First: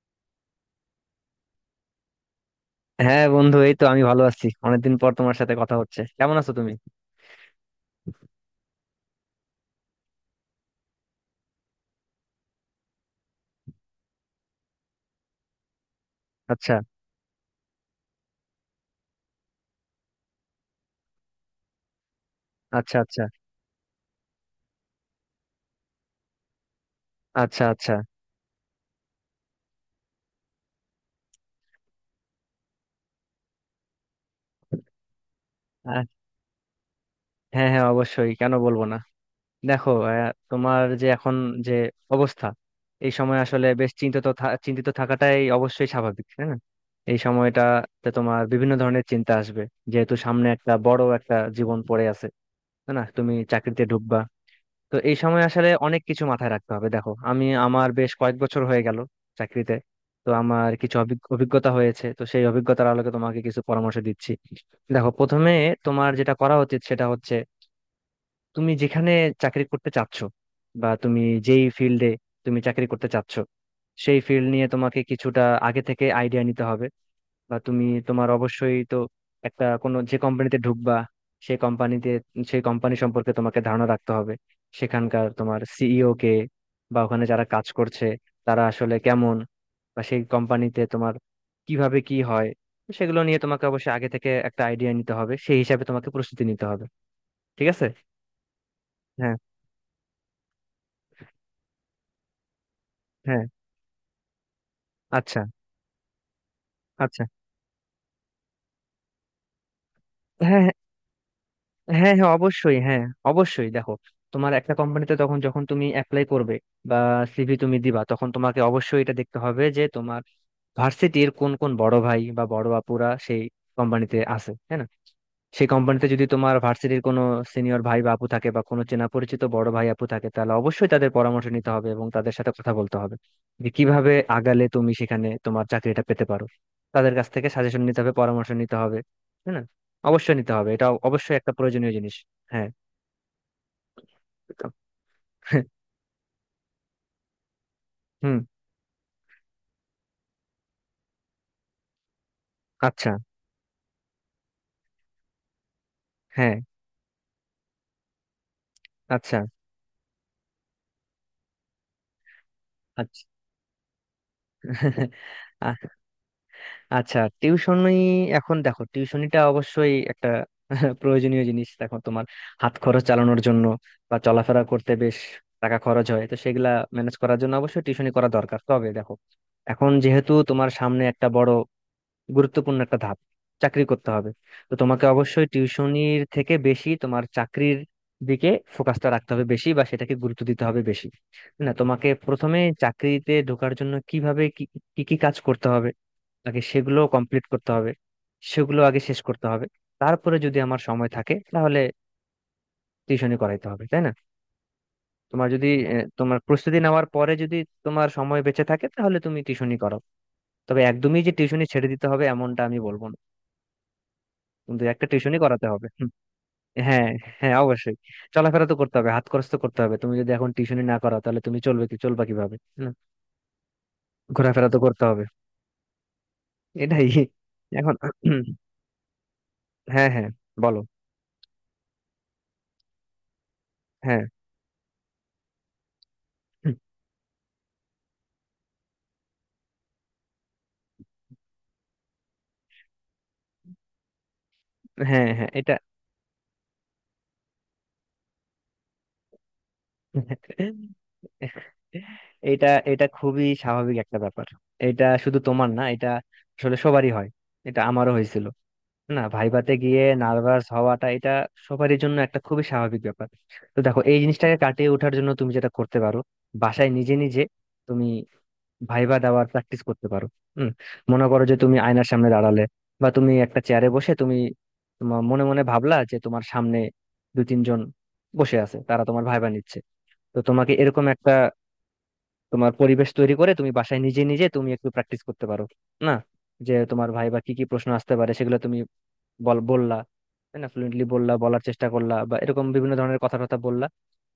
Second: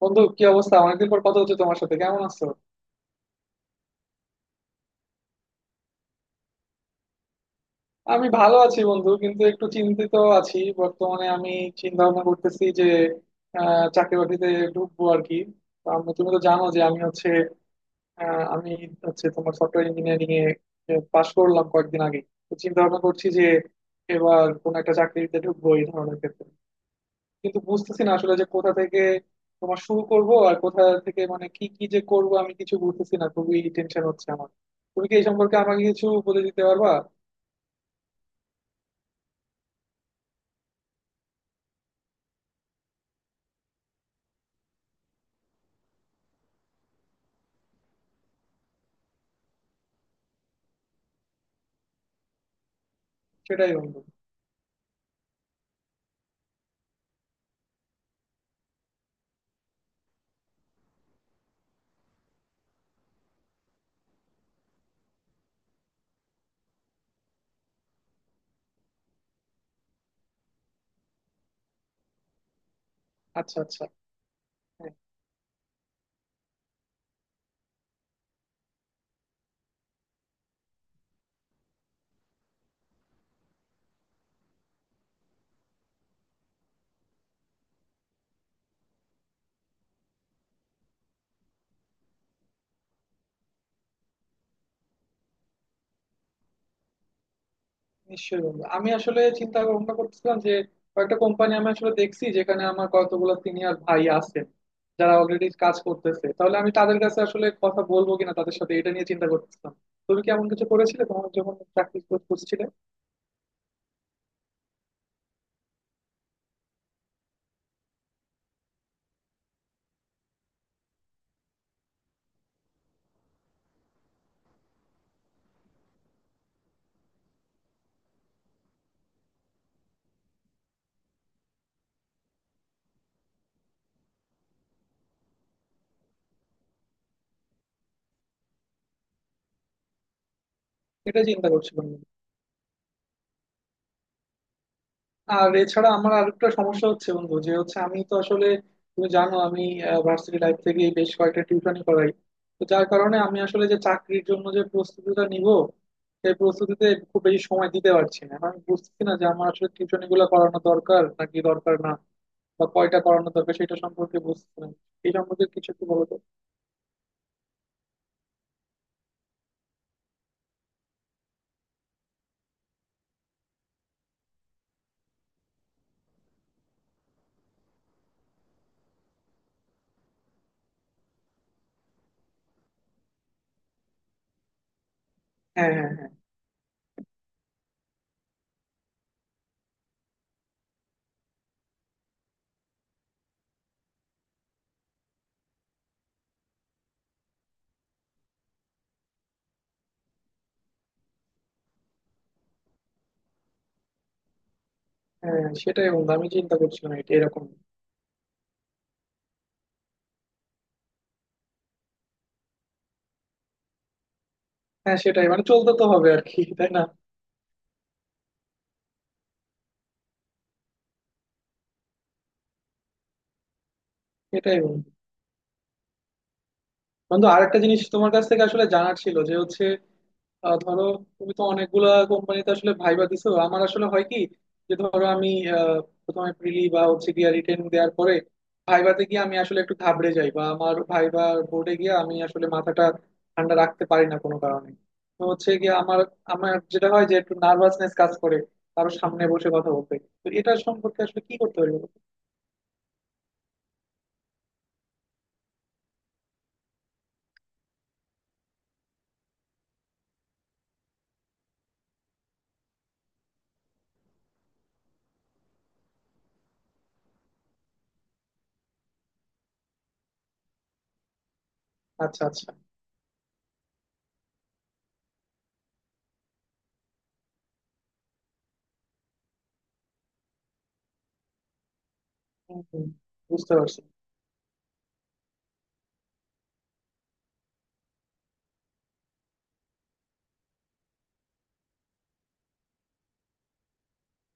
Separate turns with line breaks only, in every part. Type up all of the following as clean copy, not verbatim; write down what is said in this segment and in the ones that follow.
বন্ধু, কি অবস্থা? অনেকদিন পর কথা হচ্ছে তোমার সাথে। কেমন আছো?
হ্যাঁ বন্ধু, এই তো আমি ভালো আছি। অনেকদিন পর তোমার সাথে কথা হচ্ছে। কেমন আছো তুমি?
আমি ভালো আছি বন্ধু, কিন্তু একটু চিন্তিত আছি বর্তমানে। আমি চিন্তা ভাবনা করতেছি যে চাকরি বাকরিতে ঢুকবো আর কি। তো তুমি তো জানো
আচ্ছা।
যে আমি হচ্ছে তোমার সফটওয়্যার ইঞ্জিনিয়ারিং এ পাশ করলাম কয়েকদিন আগে। তো চিন্তা
আচ্ছা।
ভাবনা
আচ্ছা।
করছি যে এবার কোন একটা চাকরিতে ঢুকবো এই ধরনের ক্ষেত্রে। কিন্তু
আচ্ছা। আচ্ছা।
বুঝতেছি না আসলে যে কোথা থেকে তোমার শুরু করব আর কোথা থেকে মানে কি কি যে করব, আমি কিছু বুঝতেছি না। খুবই টেনশন হচ্ছে আমার। তুমি কি এই সম্পর্কে আমাকে
আহ,
কিছু বলে দিতে পারবা?
হ্যাঁ, হ্যাঁ, অবশ্যই। কেন বলবো না। দেখো, তোমার যে এখন যে অবস্থা, এই সময় আসলে বেশ চিন্তিত থাকাটাই অবশ্যই স্বাভাবিক, তাই না? এই সময়টাতে তোমার বিভিন্ন ধরনের চিন্তা আসবে, যেহেতু সামনে একটা বড় একটা জীবন পড়ে আছে। তাই না, তুমি
সেটাই
চাকরিতে
বন্ধু।
ঢুকবা। তো এই সময় আসলে অনেক কিছু মাথায় রাখতে হবে। দেখো, আমি আমার বেশ কয়েক বছর হয়ে গেল চাকরিতে। তো আমার কিছু অভিজ্ঞতা হয়েছে, তো সেই অভিজ্ঞতার আলোকে তোমাকে কিছু পরামর্শ দিচ্ছি। দেখো, প্রথমে তোমার যেটা করা উচিত সেটা হচ্ছে, তুমি যেখানে চাকরি করতে চাচ্ছ, বা তুমি যেই ফিল্ডে তুমি চাকরি করতে চাচ্ছ,
আচ্ছা, আচ্ছা।
সেই ফিল্ড নিয়ে
হ্যাঁ।
তোমাকে কিছুটা আগে থেকে আইডিয়া নিতে হবে। বা তুমি তোমার অবশ্যই তো একটা কোনো যে কোম্পানিতে ঢুকবা, সেই কোম্পানিতে, সেই কোম্পানি সম্পর্কে তোমাকে ধারণা রাখতে হবে। সেখানকার তোমার সিইও কে, বা ওখানে যারা কাজ করছে তারা আসলে কেমন, বা সেই কোম্পানিতে তোমার কিভাবে কি হয়, সেগুলো নিয়ে তোমাকে অবশ্যই আগে থেকে একটা আইডিয়া নিতে হবে। সেই হিসাবে তোমাকে প্রস্তুতি নিতে হবে, ঠিক আছে?
নিশ্চয়ই বন্ধু, আমি আসলে
হ্যাঁ,
চিন্তা ভাবনা করতেছিলাম যে কয়েকটা কোম্পানি আমি আসলে দেখছি যেখানে আমার কতগুলো
হ্যাঁ।
সিনিয়র ভাই আছেন, যারা
আচ্ছা,
অলরেডি কাজ করতেছে। তাহলে আমি তাদের কাছে
আচ্ছা।
আসলে কথা বলবো কিনা তাদের সাথে, এটা নিয়ে চিন্তা করতেছিলাম। তুমি কি এমন
হ্যাঁ,
কিছু
হ্যাঁ।
করেছিলে তোমার যখন চাকরি
হ্যাঁ, হ্যাঁ,
খুঁজছিলে?
অবশ্যই। হ্যাঁ, অবশ্যই। দেখো, তোমার একটা কোম্পানিতে তখন যখন তুমি অ্যাপ্লাই করবে বা সিভি তুমি দিবা, তখন তোমাকে অবশ্যই এটা দেখতে হবে যে তোমার ভার্সিটির কোন কোন বড় ভাই বা বড় আপুরা সেই কোম্পানিতে আছে, হ্যাঁ না? সেই কোম্পানিতে যদি তোমার ভার্সিটির কোনো সিনিয়র ভাই বা আপু থাকে, বা কোনো চেনা পরিচিত বড় ভাই আপু থাকে, তাহলে অবশ্যই তাদের পরামর্শ নিতে হবে এবং তাদের সাথে কথা বলতে হবে, যে কিভাবে আগালে তুমি সেখানে তোমার চাকরিটা পেতে পারো। তাদের কাছ থেকে সাজেশন নিতে হবে, পরামর্শ নিতে হবে, তাই না? অবশ্যই নিতে হবে, এটা
এটা
অবশ্যই
চিন্তা
একটা
করছিলাম।
প্রয়োজনীয় জিনিস। হ্যাঁ। তো-
আর এছাড়া আমার আরেকটা সমস্যা হচ্ছে বন্ধু যে হচ্ছে আমি তো
হুম।
আসলে, তুমি জানো, আমি ভার্সিটি লাইফ থেকে বেশ কয়েকটা টিউশনই করাই। তো যার
আচ্ছা।
কারণে আমি আসলে যে চাকরির জন্য যে প্রস্তুতিটা নিব, সেই
হ্যাঁ।
প্রস্তুতিতে খুব বেশি সময় দিতে পারছি না। আমি বুঝতেছি না যে
আচ্ছা।
আমার আসলে টিউশনি গুলো করানো দরকার নাকি দরকার না, বা কয়টা
আচ্ছা।
করানো দরকার সেটা সম্পর্কে বুঝতেছি না। এই সম্পর্কে কিছু একটু বলো তো।
আচ্ছা, টিউশনি। এখন দেখো, টিউশনিটা অবশ্যই একটা প্রয়োজনীয় জিনিস। দেখো, তোমার হাত খরচ চালানোর জন্য বা চলাফেরা করতে বেশ টাকা খরচ হয়, তো সেগুলা ম্যানেজ করার জন্য অবশ্যই টিউশনি করা দরকার। তবে দেখো, এখন যেহেতু তোমার সামনে একটা বড় গুরুত্বপূর্ণ একটা ধাপ, চাকরি করতে হবে, তো তোমাকে অবশ্যই
হ্যাঁ, হ্যাঁ, হ্যাঁ,
টিউশনির থেকে বেশি তোমার চাকরির দিকে ফোকাসটা রাখতে হবে বেশি, বা সেটাকে গুরুত্ব দিতে হবে বেশি। তাই না? তোমাকে প্রথমে চাকরিতে ঢোকার জন্য কিভাবে কি, কি কি কাজ করতে হবে, আগে সেগুলো কমপ্লিট করতে হবে, সেগুলো আগে শেষ করতে হবে। তারপরে যদি আমার সময় থাকে তাহলে টিউশনি করাইতে হবে, তাই না?
হ্যাঁ।
তোমার যদি,
সেটাই বন্ধু, আমি
তোমার
চিন্তা
প্রস্তুতি
করছিলাম
নেওয়ার
এটা
পরে
এরকম।
যদি তোমার সময় বেঁচে থাকে, তাহলে তুমি টিউশনি করো। তবে একদমই যে টিউশনি ছেড়ে দিতে হবে এমনটা আমি বলবো না, কিন্তু
হ্যাঁ
একটা
সেটাই,
টিউশনি
মানে
করাতে
চলতে তো
হবে।
হবে
হুম।
আর কি, তাই না?
হ্যাঁ, হ্যাঁ, অবশ্যই। চলাফেরা তো করতে হবে, হাত খরচ তো করতে হবে। তুমি যদি এখন টিউশনি না করো তাহলে তুমি চলবে কি, চলবা কিভাবে, তাই না?
এটাই
ঘোরাফেরা তো
বন্ধু।
করতে হবে। এটাই।
বন্ধু, আরেকটা জিনিস
এখন।
তোমার কাছ থেকে আসলে জানার ছিল যে হচ্ছে,
হ্যাঁ, হ্যাঁ, বলো।
ধরো, তুমি তো অনেকগুলা কোম্পানিতে আসলে ভাইবা দিছো, আমার আসলে হয় কি,
হ্যাঁ,
যে ধরো আমি আহ, প্রথমে প্রিলি বা হচ্ছে গিয়া রিটেন দেওয়ার পরে ভাইভাতে গিয়ে আমি আসলে একটু ঘাবড়ে যাই। বা আমার ভাইবা বোর্ডে গিয়ে আমি আসলে মাথাটা ঠান্ডা রাখতে পারি না কোনো কারণে। তো
হ্যাঁ। হ্যাঁ,
হচ্ছে গিয়ে
এটা,
আমার আমার যেটা হয় যে একটু নার্ভাসনেস কাজ করে কারো সামনে বসে কথা বলতে। তো এটা সম্পর্কে আসলে কি করতে পারি বলো তো?
এটা এটা খুবই স্বাভাবিক একটা ব্যাপার। এটা শুধু তোমার না, এটা আসলে সবারই হয়। এটা আমারও হয়েছিল। না, ভাইভাতে গিয়ে নার্ভাস হওয়াটা এটা সবারই জন্য একটা খুবই স্বাভাবিক ব্যাপার। তো দেখো, এই জিনিসটাকে কাটিয়ে ওঠার জন্য তুমি যেটা করতে পারো, বাসায় নিজে নিজে তুমি ভাইভা দেওয়ার প্র্যাকটিস করতে পারো। হুম। মনে করো যে তুমি আয়নার
আচ্ছা,
সামনে
আচ্ছা।
দাঁড়ালে, বা তুমি একটা চেয়ারে বসে তুমি তোমার মনে মনে ভাবলা যে তোমার সামনে দু তিনজন বসে আছে, তারা তোমার ভাইবা নিচ্ছে। তো তোমাকে এরকম একটা
হম
তোমার
হম।
পরিবেশ তৈরি করে
বুঝতে
তুমি
পারছি।
বাসায় নিজে নিজে তুমি একটু প্র্যাকটিস করতে পারো। না, যে তোমার ভাই বা কি কি প্রশ্ন আসতে পারে সেগুলো তুমি বললা, তাই না? ফ্লুয়েন্টলি বললা, বলার চেষ্টা করলা, বা এরকম বিভিন্ন ধরনের কথা কথা বললা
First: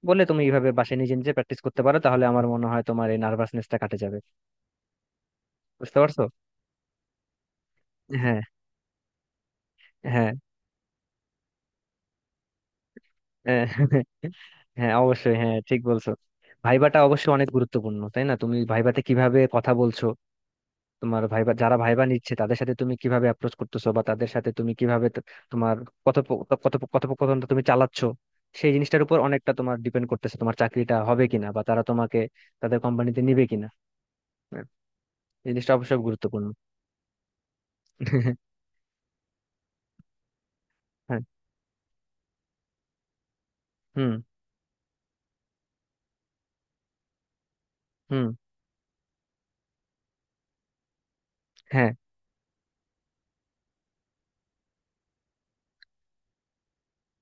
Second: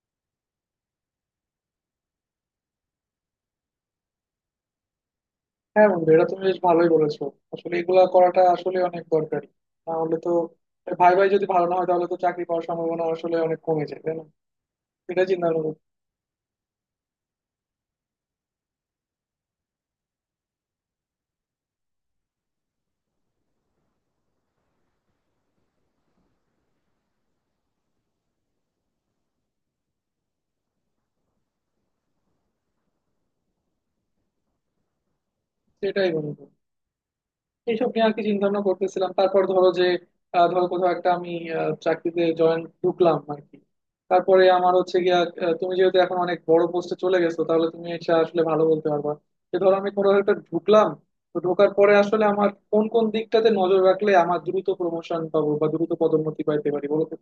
বলে। তুমি এইভাবে বাসায় নিজে নিজে প্র্যাকটিস করতে পারো, তাহলে আমার মনে হয় তোমার এই নার্ভাসনেসটা কাটে যাবে।
হ্যাঁ
বুঝতে
বন্ধু,
পারছো?
এটা তুমি বেশ ভালোই বলেছো। আসলে এগুলা
হ্যাঁ,
করাটা আসলে অনেক দরকারি। না হলে তো
হ্যাঁ।
ভাই ভাই যদি ভালো না হয় তাহলে তো চাকরি পাওয়ার সম্ভাবনা আসলে অনেক
হ্যাঁ,
কমে যায়, তাই না?
হ্যাঁ,
এটা
অবশ্যই।
চিন্তা
হ্যাঁ,
ভাবনা
ঠিক
করছি।
বলছো। ভাইবাটা অবশ্যই অনেক গুরুত্বপূর্ণ, তাই না? তুমি ভাইবাতে কিভাবে কথা বলছো, তোমার ভাইবা যারা ভাইবা নিচ্ছে তাদের সাথে তুমি কিভাবে অ্যাপ্রোচ করতেছো, বা তাদের সাথে তুমি কিভাবে তোমার কথোপকথনটা তুমি চালাচ্ছ, সেই জিনিসটার উপর অনেকটা তোমার ডিপেন্ড করতেছে তোমার চাকরিটা হবে কিনা, বা তারা তোমাকে তাদের কোম্পানিতে নিবে কিনা। হ্যাঁ, এই জিনিসটা অবশ্যই
এটাই বন্ধু।
গুরুত্বপূর্ণ।
এইসব নিয়ে আর কি চিন্তা ভাবনা করতেছিলাম। তারপর ধরো যে ধরো কোথাও একটা
হ্যাঁ।
আমি চাকরিতে জয়েন ঢুকলাম আর কি।
হুম।
তারপরে আমার হচ্ছে গিয়া, তুমি যেহেতু এখন অনেক বড় পোস্টে চলে গেছো তাহলে তুমি এটা
হুম।
আসলে ভালো বলতে পারবা, যে ধরো আমি কোনো একটা ঢুকলাম। তো ঢোকার
হ্যাঁ।
পরে আসলে আমার কোন কোন দিকটাতে নজর রাখলে আমার দ্রুত প্রমোশন পাবো বা দ্রুত পদোন্নতি পাইতে পারি বলো তো?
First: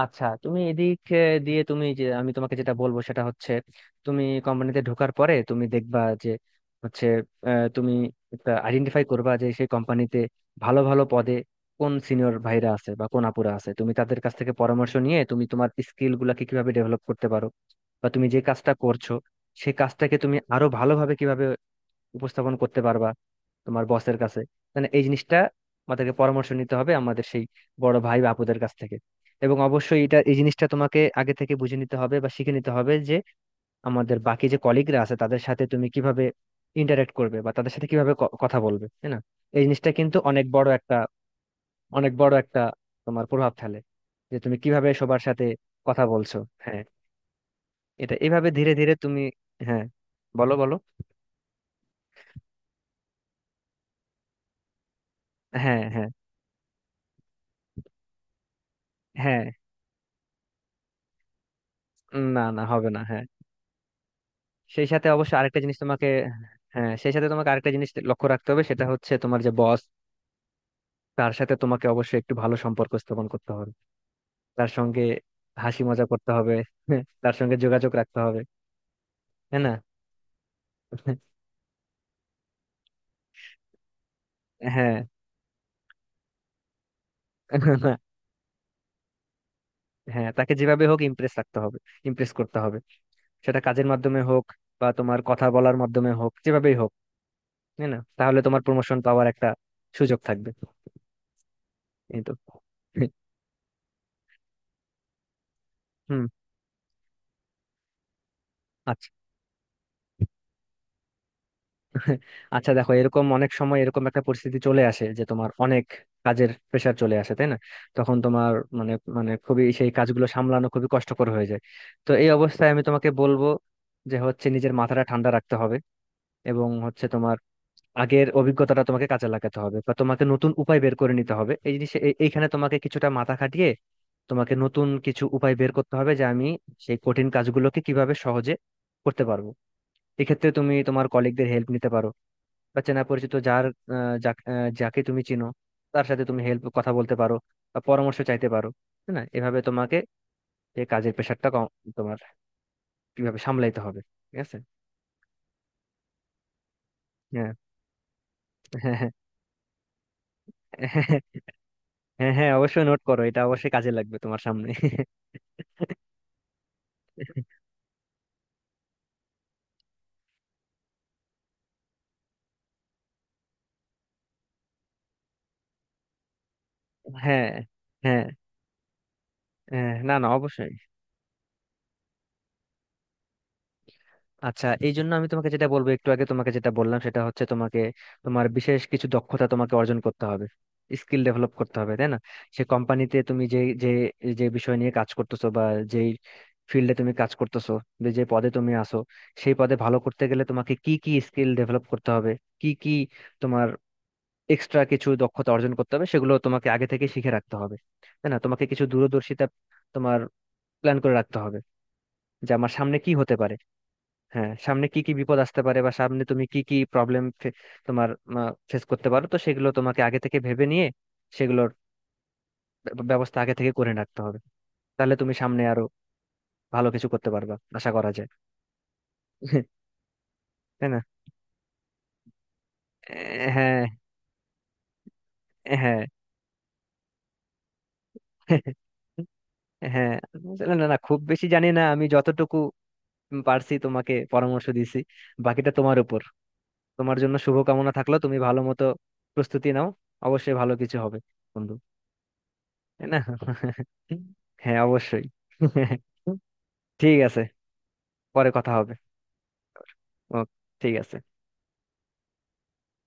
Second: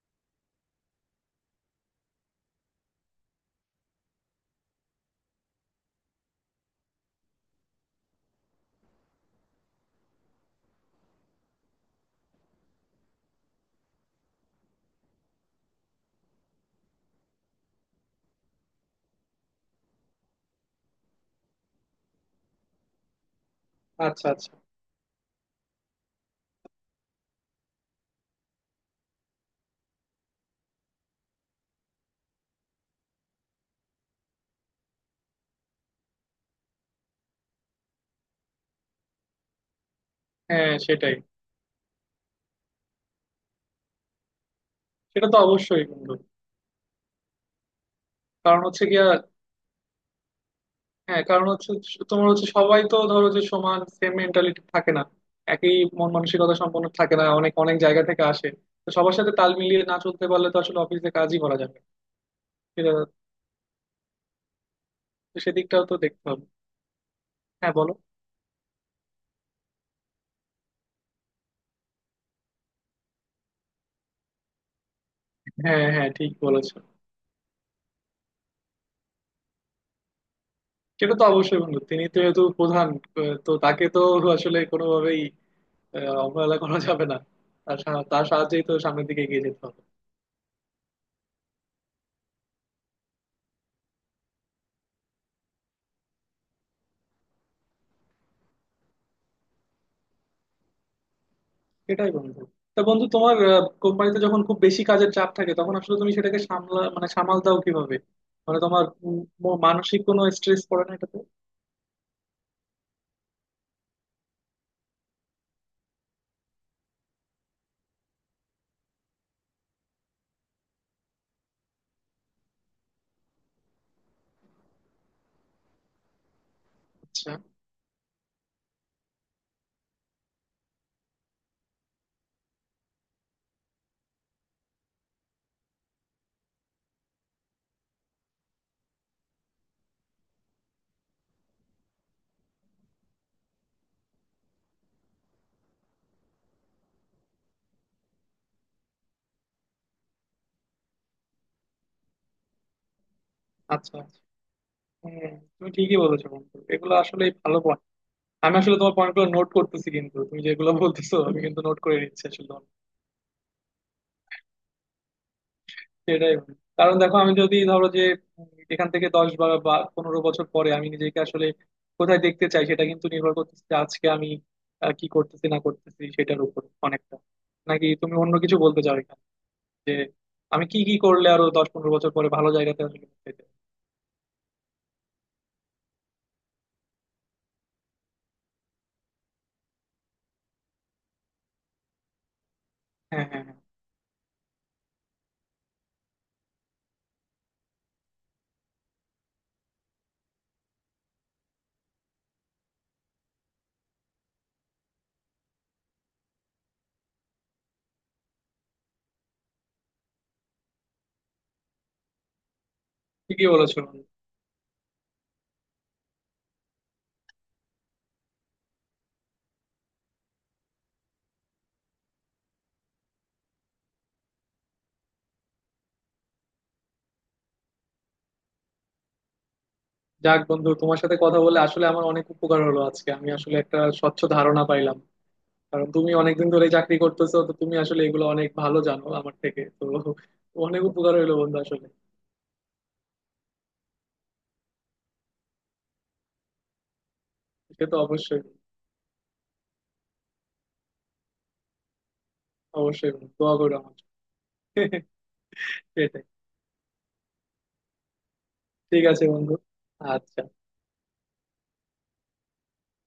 আচ্ছা, তুমি এদিক দিয়ে তুমি যে, আমি তোমাকে যেটা বলবো সেটা হচ্ছে, তুমি কোম্পানিতে ঢোকার পরে তুমি দেখবা যে হচ্ছে, তুমি আইডেন্টিফাই করবা যে সেই কোম্পানিতে ভালো ভালো পদে কোন সিনিয়র ভাইরা আছে বা কোন আপুরা আছে। তুমি তাদের কাছ থেকে পরামর্শ নিয়ে তুমি তোমার স্কিল গুলাকে কিভাবে ডেভেলপ করতে পারো, বা তুমি যে কাজটা করছো সেই কাজটাকে তুমি আরো ভালোভাবে কিভাবে উপস্থাপন করতে পারবা তোমার বসের
আচ্ছা,
কাছে।
আচ্ছা।
মানে এই জিনিসটা আমাদেরকে পরামর্শ নিতে হবে আমাদের সেই বড় ভাই বা আপুদের কাছ থেকে। এবং অবশ্যই এটা, এই জিনিসটা তোমাকে আগে থেকে বুঝে নিতে হবে বা শিখে নিতে হবে যে আমাদের বাকি যে কলিগরা আছে তাদের সাথে তুমি কিভাবে ইন্টারেক্ট করবে, বা তাদের সাথে কিভাবে কথা বলবে, তাই না? এই জিনিসটা কিন্তু অনেক বড়
হ্যাঁ
একটা,
সেটাই।
অনেক বড় একটা তোমার প্রভাব ফেলে, যে তুমি কিভাবে সবার
সেটা তো
সাথে
অবশ্যই
কথা
বন্ধু।
বলছো। হ্যাঁ। এটা এভাবে
কারণ
ধীরে
হচ্ছে
ধীরে
গিয়া,
তুমি। হ্যাঁ, বলো বলো।
হ্যাঁ, কারণ হচ্ছে তোমার হচ্ছে সবাই তো ধরো যে সমান সেম মেন্টালিটি থাকে না, একই
হ্যাঁ, হ্যাঁ।
মন মানসিকতা সম্পন্ন থাকে না, অনেক অনেক জায়গা থেকে আসে। তো সবার সাথে
হ্যাঁ,
তাল মিলিয়ে না চলতে পারলে তো আসলে অফিসে কাজই করা যাবে না।
না না, হবে
সেটা
না। হ্যাঁ, সেই সাথে অবশ্য
তো,
আরেকটা জিনিস
সেদিকটাও তো
তোমাকে।
দেখতে হবে।
হ্যাঁ, সেই সাথে তোমাকে আরেকটা
হ্যাঁ
জিনিস
বলো।
লক্ষ্য রাখতে হবে, সেটা হচ্ছে তোমার যে বস, তার সাথে তোমাকে অবশ্যই একটু ভালো সম্পর্ক স্থাপন করতে হবে। তার সঙ্গে হাসি
হ্যাঁ,
মজা
হ্যাঁ
করতে
ঠিক
হবে,
বলেছো।
তার সঙ্গে যোগাযোগ রাখতে হবে। হ্যাঁ, না।
সেটা তো অবশ্যই বন্ধু, তিনি তো যেহেতু প্রধান, তো তাকে তো আসলে
হ্যাঁ,
কোনোভাবেই অবহেলা করা যাবে না। তার সাহায্যেই তো সামনের দিকে এগিয়ে যেতে হবে।
হ্যাঁ, তাকে যেভাবে হোক ইমপ্রেস রাখতে হবে, ইমপ্রেস করতে হবে। সেটা কাজের মাধ্যমে হোক বা তোমার কথা বলার মাধ্যমে হোক, যেভাবেই হোক। হ্যাঁ, না, তাহলে তোমার প্রমোশন পাওয়ার একটা সুযোগ থাকবে।
এটাই
এই তো।
বন্ধু। তা বন্ধু, তোমার কোম্পানিতে যখন খুব বেশি কাজের চাপ থাকে তখন আসলে তুমি
হুম।
সেটাকে সামলা মানে সামাল দাও কিভাবে? মানে তোমার
আচ্ছা,
মানসিক কোনো স্ট্রেস পড়ে না এটাতে?
আচ্ছা। দেখো, এরকম অনেক সময় এরকম একটা পরিস্থিতি চলে আসে যে তোমার অনেক কাজের প্রেশার চলে আসে, তাই না? তখন তোমার মানে মানে খুবই সেই কাজগুলো সামলানো খুবই কষ্টকর হয়ে যায়। তো এই অবস্থায় আমি তোমাকে বলবো যে হচ্ছে নিজের মাথাটা ঠান্ডা রাখতে হবে, এবং হচ্ছে
আচ্ছা,
তোমার আগের অভিজ্ঞতাটা তোমাকে কাজে লাগাতে হবে, বা তোমাকে নতুন উপায় বের করে নিতে হবে। এই জিনিস এইখানে তোমাকে কিছুটা মাথা খাটিয়ে তোমাকে নতুন কিছু উপায় বের করতে হবে, যে আমি সেই কঠিন কাজগুলোকে কিভাবে সহজে করতে পারবো। এক্ষেত্রে তুমি তোমার কলিগদের হেল্প নিতে পারো, বা চেনা পরিচিত যার, যাকে তুমি চিনো তার সাথে তুমি হেল্প কথা বলতে পারো, বা পরামর্শ চাইতে পারো, তাই না? এভাবে তোমাকে এই কাজের প্রেশারটা কম তোমার কিভাবে সামলাইতে
আচ্ছা।
হবে।
আচ্ছা।
ঠিক আছে?
হ্যাঁ। তুমি ঠিকই বলেছো বন্ধু, এগুলো আসলে
হ্যাঁ,
ভালো পয়েন্ট। আমি আসলে তোমার
হ্যাঁ। হ্যাঁ,
পয়েন্ট গুলো নোট করতেছি, কিন্তু তুমি যেগুলো বলতেছো আমি কিন্তু নোট করে নিচ্ছি
হ্যাঁ। হ্যাঁ,
আসলে।
অবশ্যই নোট করো, এটা অবশ্যই কাজে লাগবে তোমার সামনে।
সেটাই বন্ধু। কারণ দেখো আমি যদি ধরো যে এখান থেকে 10 বা বা 15 বছর পরে আমি নিজেকে আসলে কোথায় দেখতে চাই, সেটা কিন্তু নির্ভর করতেছে যে আজকে আমি কি করতেছি না করতেছি সেটার উপর অনেকটা।
হ্যাঁ,
নাকি তুমি
হ্যাঁ।
অন্য কিছু বলতে চাও এখানে, যে
হ্যাঁ, না না,
আমি
অবশ্যই।
কি কি করলে আরো 10-15 বছর পরে ভালো জায়গাতে আসলে পৌঁছাতে চাই?
আচ্ছা, এই জন্য আমি তোমাকে যেটা বলবো, একটু আগে তোমাকে যেটা বললাম সেটা হচ্ছে, তোমাকে তোমার বিশেষ কিছু দক্ষতা তোমাকে অর্জন করতে হবে, স্কিল ডেভেলপ করতে হবে, তাই না? সে কোম্পানিতে
হ্যাঁ, হ্যাঁ,
তুমি
হ্যাঁ।
যে যে, যে বিষয় নিয়ে কাজ করতেছো, বা যেই ফিল্ডে তুমি কাজ করতেছো, বা যে পদে তুমি আসো, সেই পদে ভালো করতে গেলে তোমাকে কি কি স্কিল ডেভেলপ করতে হবে, কি কি তোমার এক্সট্রা কিছু দক্ষতা অর্জন করতে হবে, সেগুলো তোমাকে আগে থেকে শিখে রাখতে হবে, তাই না? তোমাকে কিছু দূরদর্শিতা তোমার প্ল্যান করে রাখতে হবে, যে আমার সামনে কি হতে
ঠিকই
পারে।
বলেছো বন্ধু।
হ্যাঁ, সামনে কি কি বিপদ আসতে পারে, বা সামনে তুমি কি কি প্রবলেম তোমার ফেস করতে পারো, তো সেগুলো তোমাকে আগে থেকে ভেবে নিয়ে সেগুলোর ব্যবস্থা আগে থেকে করে রাখতে হবে। তাহলে তুমি সামনে আরো ভালো কিছু করতে পারবা আশা করা যায়।
যাক বন্ধু,
তাই না?
তোমার সাথে কথা বলে আসলে আমার অনেক উপকার হলো আজকে। আমি আসলে একটা
হ্যাঁ।
স্বচ্ছ ধারণা পাইলাম, কারণ
হ্যাঁ।
তুমি অনেকদিন ধরে চাকরি করতেছো তো তুমি আসলে এগুলো অনেক ভালো জানো আমার থেকে তো।
হ্যাঁ, না
অনেক
না না,
উপকার
খুব
হইলো
বেশি
বন্ধু
জানি না।
আসলে।
আমি যতটুকু পারছি তোমাকে পরামর্শ দিছি, বাকিটা তোমার উপর। তোমার জন্য
সে
শুভকামনা
তো
থাকলো, তুমি
অবশ্যই।
ভালো মতো প্রস্তুতি নাও, অবশ্যই ভালো কিছু হবে বন্ধু। তাই
অবশ্যই
না।
বন্ধু, দোয়া করো আমার জন্য।
হ্যাঁ, অবশ্যই।
সেটাই।
ঠিক আছে, পরে কথা হবে।
ঠিক আছে বন্ধু।
ও,
আচ্ছা।
ঠিক আছে।